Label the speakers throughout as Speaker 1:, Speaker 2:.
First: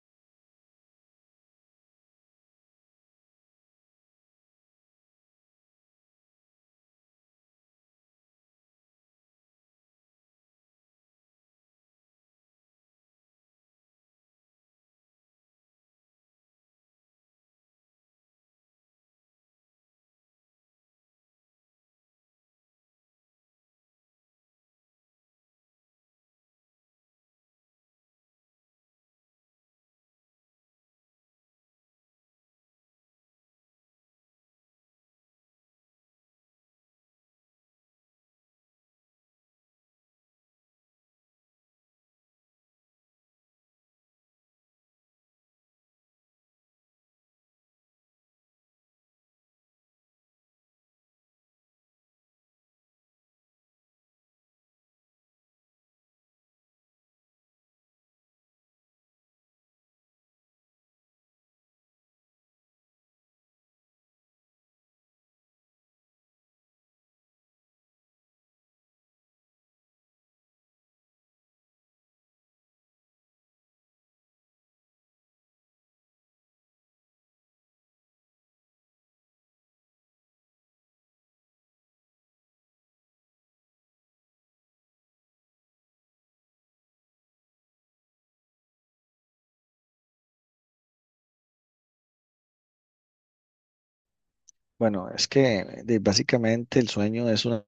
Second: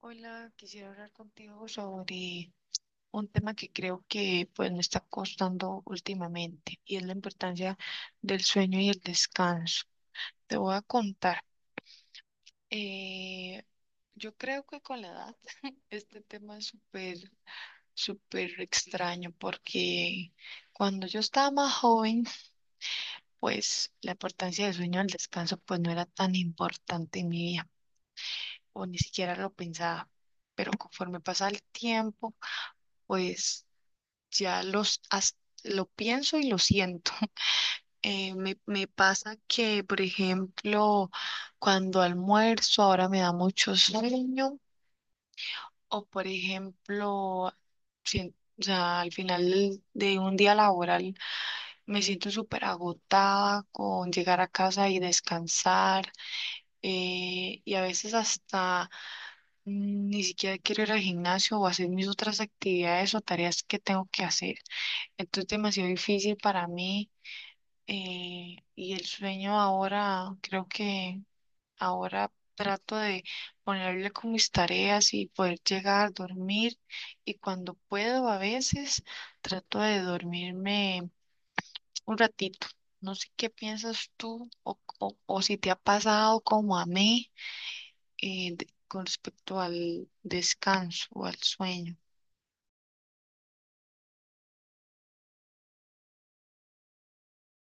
Speaker 1: Hola, quisiera hablar contigo sobre un tema que creo que pues me está costando últimamente y es la importancia del sueño y el descanso. Te voy a contar. eh, yo creo que con la edad este tema es súper, súper extraño porque cuando yo estaba más joven, pues la importancia del sueño y el descanso pues no era tan importante en mi vida o ni siquiera lo pensaba. Pero conforme pasa el tiempo, pues ya lo pienso y lo siento. Me pasa que, por ejemplo, cuando almuerzo ahora me da mucho sueño o, por ejemplo, o sea, al final de un día laboral me siento súper agotada con llegar a casa y descansar, y a veces hasta ni siquiera quiero ir al gimnasio o hacer mis otras actividades o tareas que tengo que hacer. Entonces es demasiado difícil para mí. Y el sueño ahora, creo que ahora trato de ponerle con mis tareas y poder llegar, dormir. Y cuando puedo, a veces trato de dormirme un ratito. No sé qué piensas tú, o si te ha pasado como a mí, con respecto al descanso o al sueño.
Speaker 2: Bueno, es que básicamente el sueño es una,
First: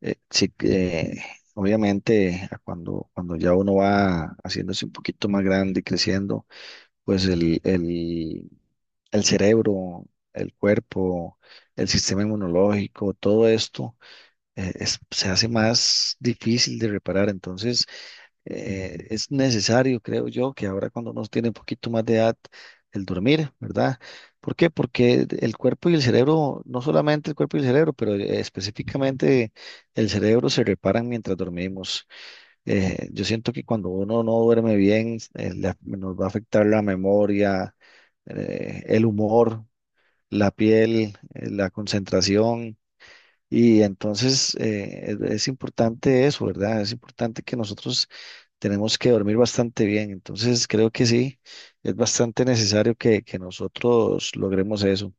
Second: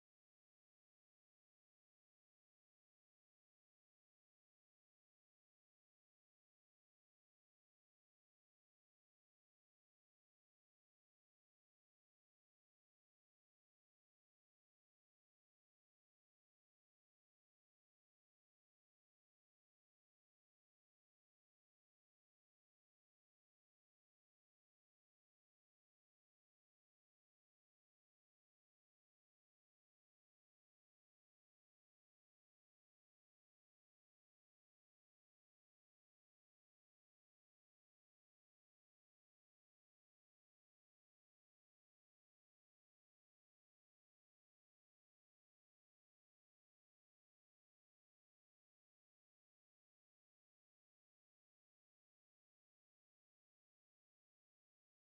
Speaker 2: sí que, obviamente a cuando ya uno va haciéndose un poquito más grande y creciendo, pues el cerebro, el cuerpo, el sistema inmunológico, todo esto se hace más difícil de reparar. Entonces, es necesario, creo yo, que ahora cuando uno tiene un poquito más de edad, el dormir, ¿verdad? ¿Por qué? Porque el cuerpo y el cerebro, no solamente el cuerpo y el cerebro, pero específicamente el cerebro se reparan mientras dormimos. Yo siento que cuando uno no duerme bien, nos va a afectar la memoria, el humor, la piel, la concentración. Y entonces es importante eso, ¿verdad? Es importante que nosotros tenemos que dormir bastante bien. Entonces, creo que sí, es bastante necesario que nosotros logremos eso.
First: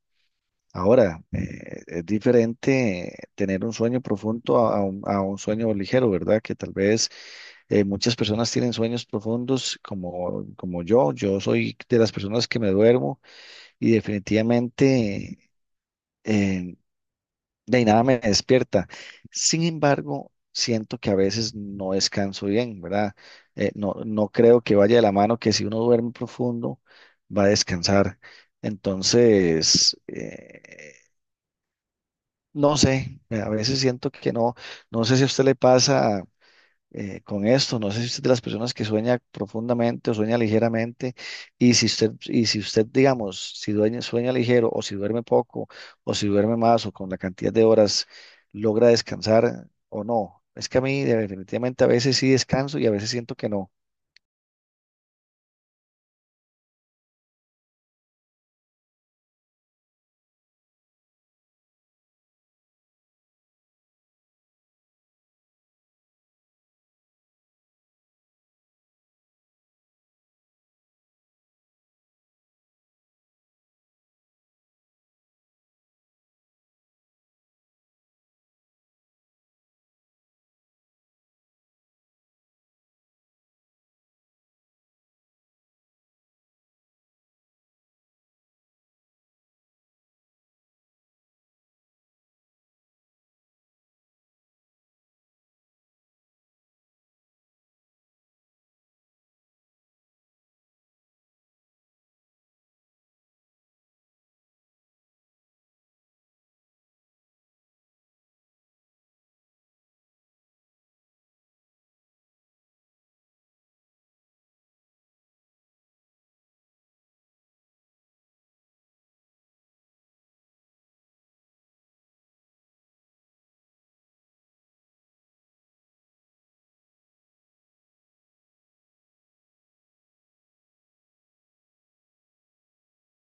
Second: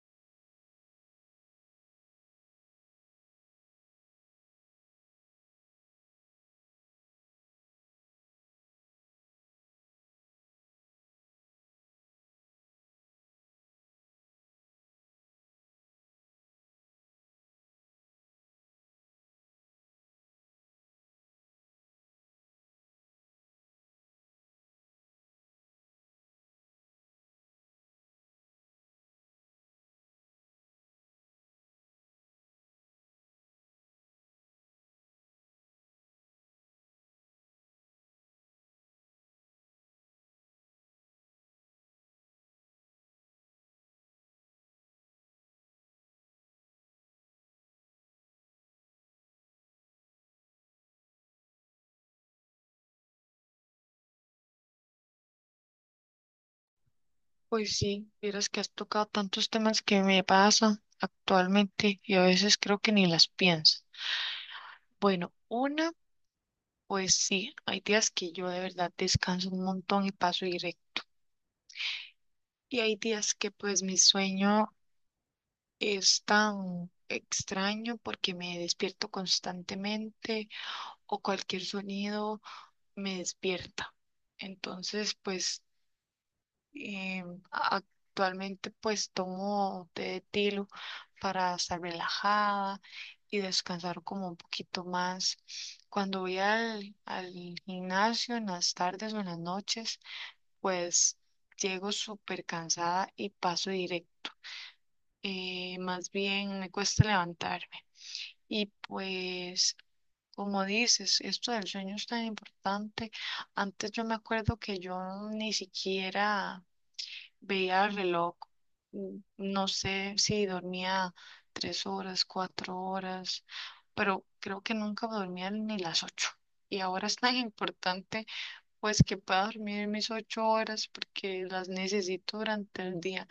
Speaker 2: Ahora, es diferente tener un sueño profundo a un sueño ligero, ¿verdad? Que tal vez muchas personas tienen sueños profundos como yo. Yo soy de las personas que me duermo y definitivamente... eh, de ahí nada me despierta. Sin embargo, siento que a veces no descanso bien, ¿verdad? No, no creo que vaya de la mano que si uno duerme profundo, va a descansar. Entonces, no sé, a veces siento que no, no sé si a usted le pasa con esto. No sé si usted es de las personas que sueña profundamente o sueña ligeramente. Y si usted, digamos, si dueña- sueña ligero o si duerme poco o si duerme más o con la cantidad de horas logra descansar o no. Es que a mí definitivamente a veces sí descanso y a veces siento que no.
Speaker 1: Pues sí, vieras que has tocado tantos temas que me pasan actualmente y a veces creo que ni las pienso. Bueno, una, pues sí, hay días que yo de verdad descanso un montón y paso directo. Y hay días que pues mi sueño es tan extraño porque me despierto constantemente o cualquier sonido me despierta. Entonces, pues, Eh, actualmente pues tomo té de tilo para estar relajada y descansar como un poquito más. Cuando voy al gimnasio en las tardes o en las noches, pues llego súper cansada y paso directo. Más bien me cuesta levantarme. Y pues, como dices, esto del sueño es tan importante. Antes yo me acuerdo que yo ni siquiera veía el reloj, Mm. no sé si dormía 3 horas, 4 horas, pero creo que nunca dormía ni las ocho. Y ahora es tan importante pues que pueda dormir mis 8 horas porque las necesito durante el día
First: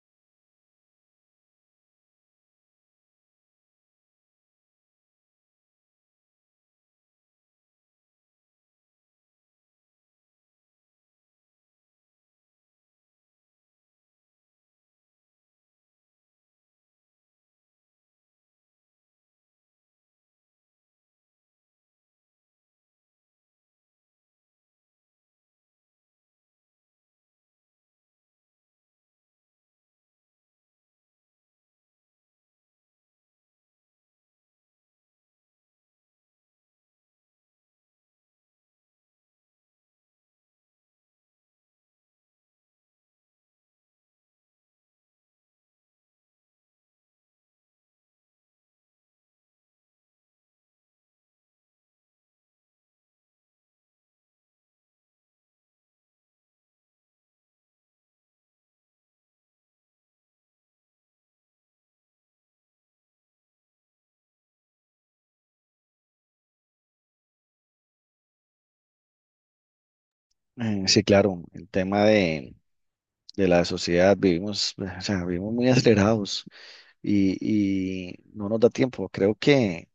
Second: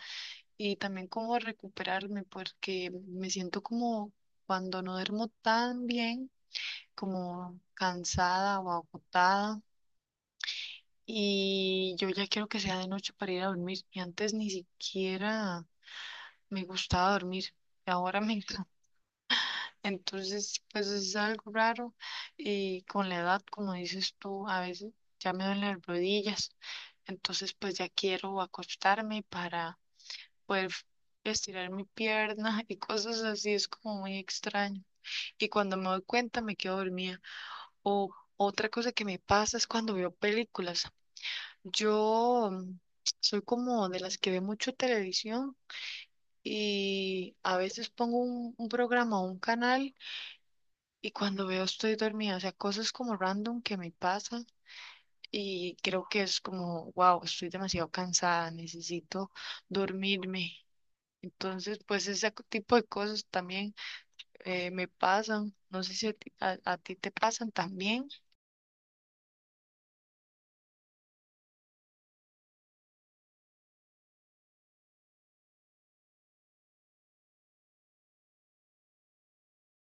Speaker 1: y también como recuperarme porque me siento como, cuando no duermo tan bien, como cansada o agotada. Y yo ya quiero que sea de noche para ir a dormir. Y antes ni siquiera me gustaba dormir y ahora me encanta. Entonces, pues es algo raro y con la edad, como dices tú, a veces ya me duelen las rodillas, entonces pues ya quiero acostarme para poder estirar mi pierna y cosas así, es como muy extraño. Y cuando me doy cuenta me quedo dormida. O otra cosa que me pasa es cuando veo películas. Yo soy como de las que ve mucho televisión. Y a veces pongo un programa o un canal y cuando veo estoy dormida, o sea, cosas como random que me pasan y creo que es como, wow, estoy demasiado cansada, necesito dormirme. Entonces, pues ese tipo de cosas también me pasan. No sé si a ti te pasan también.
Speaker 2: Sí, claro, el tema de la sociedad, vivimos, o sea, vivimos muy acelerados y, y no nos da tiempo. Creo que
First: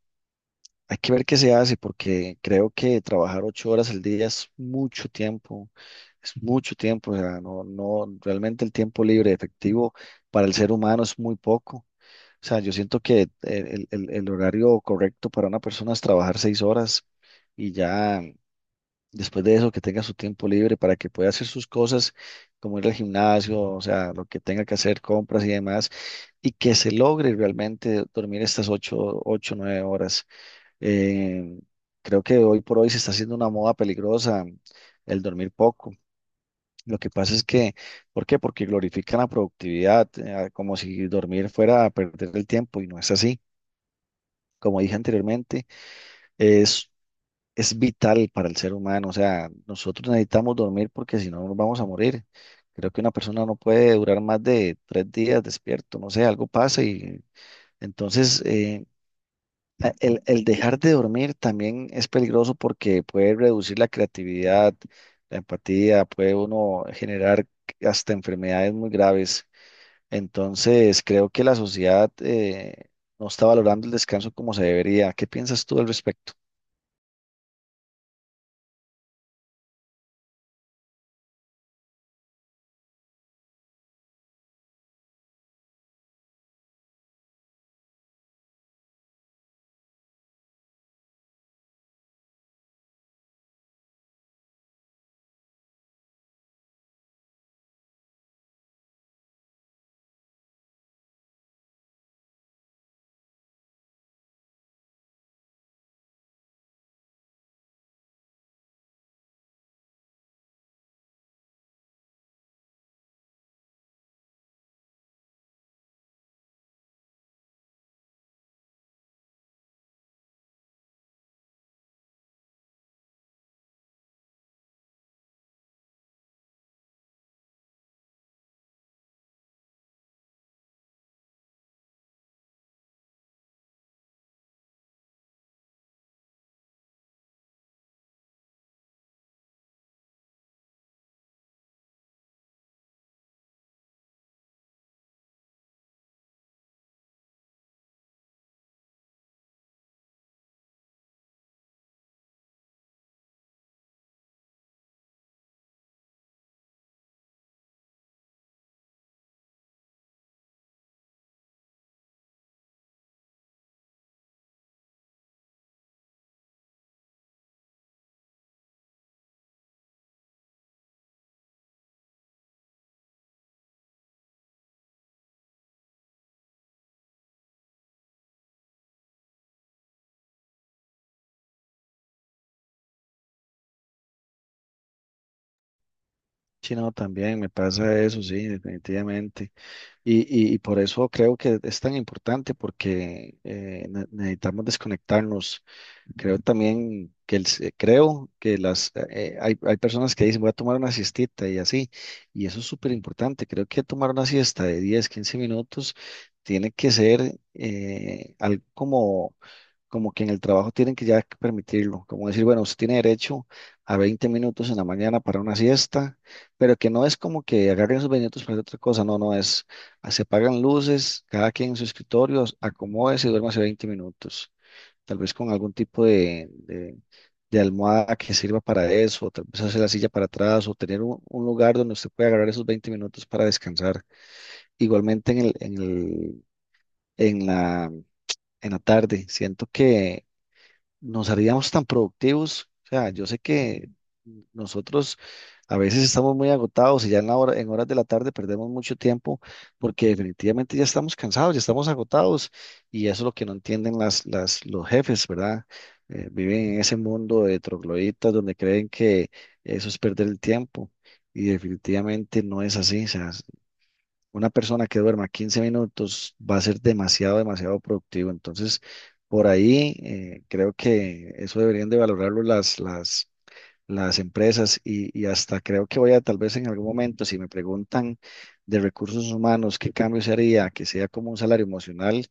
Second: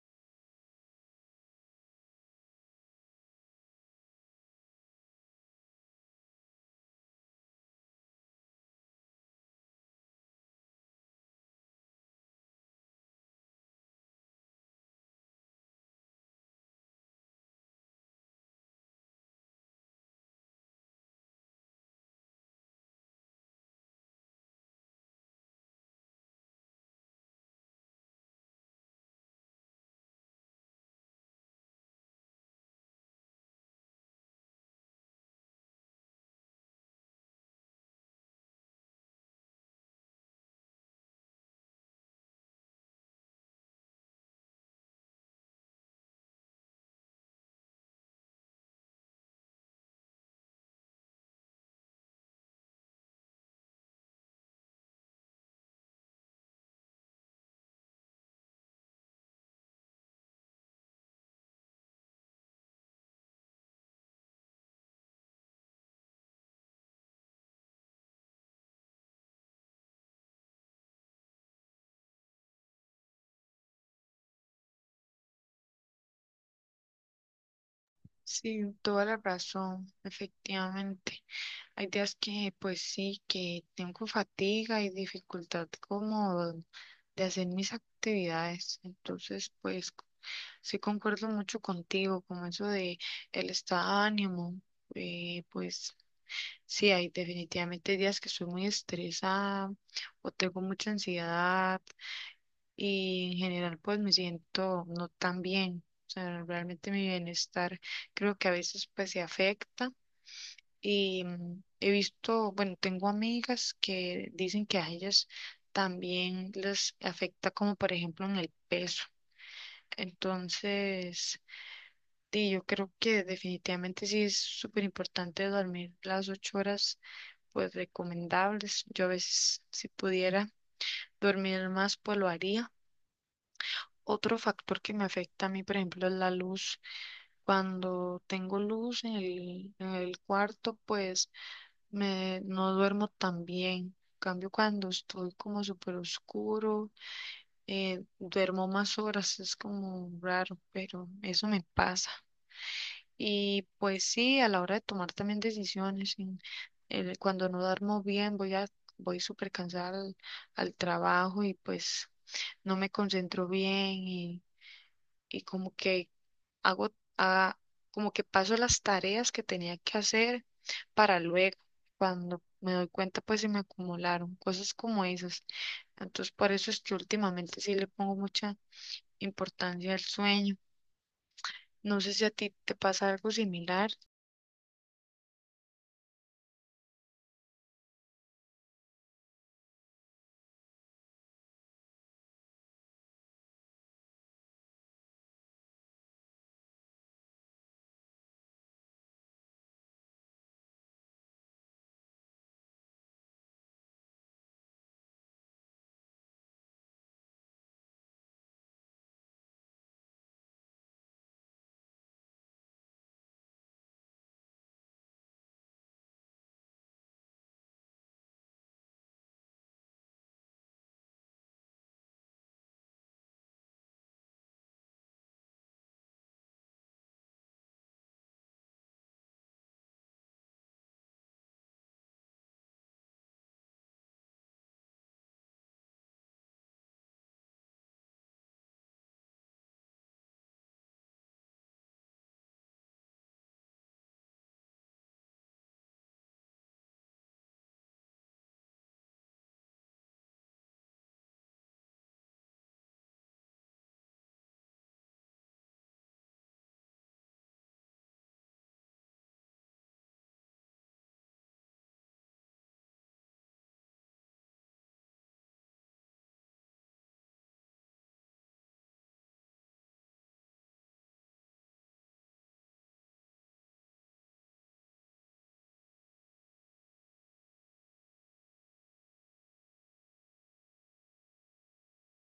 Speaker 2: hay que ver qué se hace porque creo que trabajar 8 horas al día es mucho tiempo, o sea, no, no, realmente el tiempo libre efectivo para el ser humano es muy poco. O sea, yo siento que el horario correcto para una persona es trabajar 6 horas y ya después de eso que tenga su tiempo libre para que pueda hacer sus cosas, como ir al gimnasio, o sea, lo que tenga que hacer, compras y demás, y que se logre realmente dormir estas nueve horas. Eh, creo que hoy por hoy se está haciendo una moda peligrosa el dormir poco. Lo que pasa es que, ¿por qué? Porque glorifican la productividad, como si dormir fuera a perder el tiempo y no es así. Como dije anteriormente, es, es vital para el ser humano. O sea, nosotros necesitamos dormir porque si no nos vamos a morir. Creo que una persona no puede durar más de 3 días despierto, no sé, algo pasa y entonces... El dejar de dormir también es peligroso porque puede reducir la creatividad, la empatía, puede uno generar hasta enfermedades muy graves. Entonces, creo que la sociedad no está valorando el descanso como se debería. ¿Qué piensas tú al respecto?
Speaker 1: Sí, toda la razón, efectivamente. Hay días que, pues sí, que tengo fatiga y dificultad como de hacer mis actividades. Entonces, pues sí concuerdo mucho contigo, con eso de el estado de ánimo. Pues sí, hay definitivamente días que soy muy estresada o tengo mucha ansiedad y en general pues me siento no tan bien. O sea, realmente mi bienestar creo que a veces pues se afecta y he visto, bueno, tengo amigas que dicen que a ellas también les afecta, como por ejemplo en el peso. Entonces, sí, yo creo que definitivamente sí es súper importante dormir las 8 horas, pues recomendables. Yo a veces, si pudiera dormir más, pues lo haría. Otro factor que me afecta a mí, por ejemplo, es la luz. Cuando tengo luz en el cuarto, pues no duermo tan bien. En cambio, cuando estoy como súper oscuro, duermo más horas, es como raro, pero eso me pasa. Y pues sí, a la hora de tomar también decisiones, cuando no duermo bien, voy súper cansada al trabajo y pues no me concentro bien, y como que hago, ah, como que paso las tareas que tenía que hacer para luego, cuando me doy cuenta, pues se me acumularon cosas como esas. Entonces, por eso es que últimamente sí le pongo mucha importancia al sueño. No sé si a ti te pasa algo similar.
Speaker 2: Sí, no, también me pasa eso, sí, definitivamente. Y por eso creo que es tan importante porque necesitamos desconectarnos. Creo también que creo que hay personas que dicen voy a tomar una siestita y así, y eso es súper importante. Creo que tomar una siesta de 10, 15 minutos tiene que ser algo como que en el trabajo tienen que ya permitirlo, como decir, bueno, usted tiene derecho a 20 minutos en la mañana para una siesta, pero que no es como que agarren esos 20 minutos para hacer otra cosa, no es, se apagan luces, cada quien en su escritorio, acomódese y duérmase 20 minutos tal vez con algún tipo de almohada que sirva para eso, o tal vez hacer la silla para atrás, o tener un lugar donde usted pueda agarrar esos 20 minutos para descansar. Igualmente en la, en la tarde, siento que nos haríamos tan productivos. O sea, yo sé que nosotros a veces estamos muy agotados y ya en la hora, en horas de la tarde perdemos mucho tiempo porque definitivamente ya estamos cansados, ya estamos agotados y eso es lo que no entienden los jefes, ¿verdad? Viven en ese mundo de trogloditas donde creen que eso es perder el tiempo y definitivamente no es así. O sea, una persona que duerma 15 minutos va a ser demasiado productivo. Entonces, por ahí creo que eso deberían de valorarlo las empresas y hasta creo que voy a tal vez en algún momento, si me preguntan de recursos humanos, qué cambio se haría, que sea como un salario emocional,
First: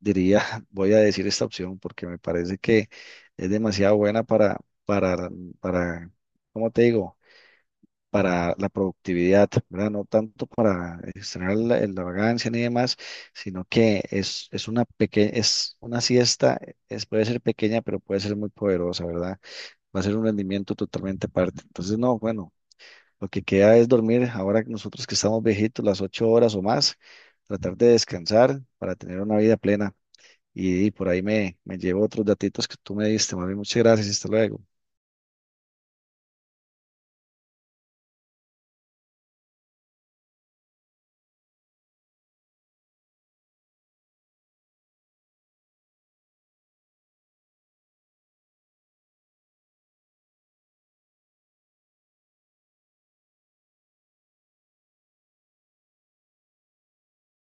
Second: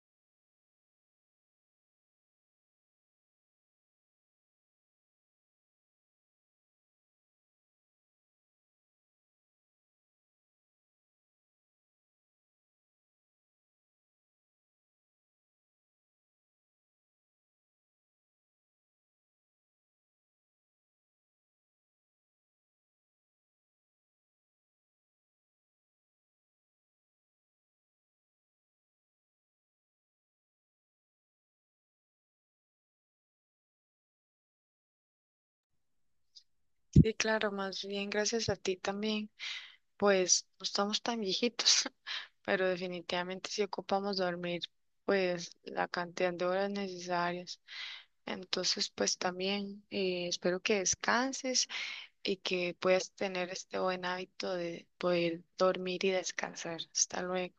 Speaker 2: diría, voy a decir esta opción porque me parece que es demasiado buena para, para, ¿cómo te digo? Para la productividad, ¿verdad? No tanto para extraer la vagancia ni demás, sino que es una pequeña, es una siesta, puede ser pequeña, pero puede ser muy poderosa, ¿verdad? Va a ser un rendimiento totalmente aparte. Entonces, no, bueno, lo que queda es dormir ahora que nosotros que estamos viejitos, las 8 horas o más, tratar de descansar para tener una vida plena. Y por ahí me llevo otros datitos que tú me diste, más bien, muchas gracias, hasta luego.
Speaker 1: Sí, claro, más bien gracias a ti también, pues no estamos tan viejitos, pero definitivamente sí ocupamos dormir, pues la cantidad de horas necesarias. Entonces, pues también, espero que descanses y que puedas tener este buen hábito de poder dormir y descansar. Hasta luego.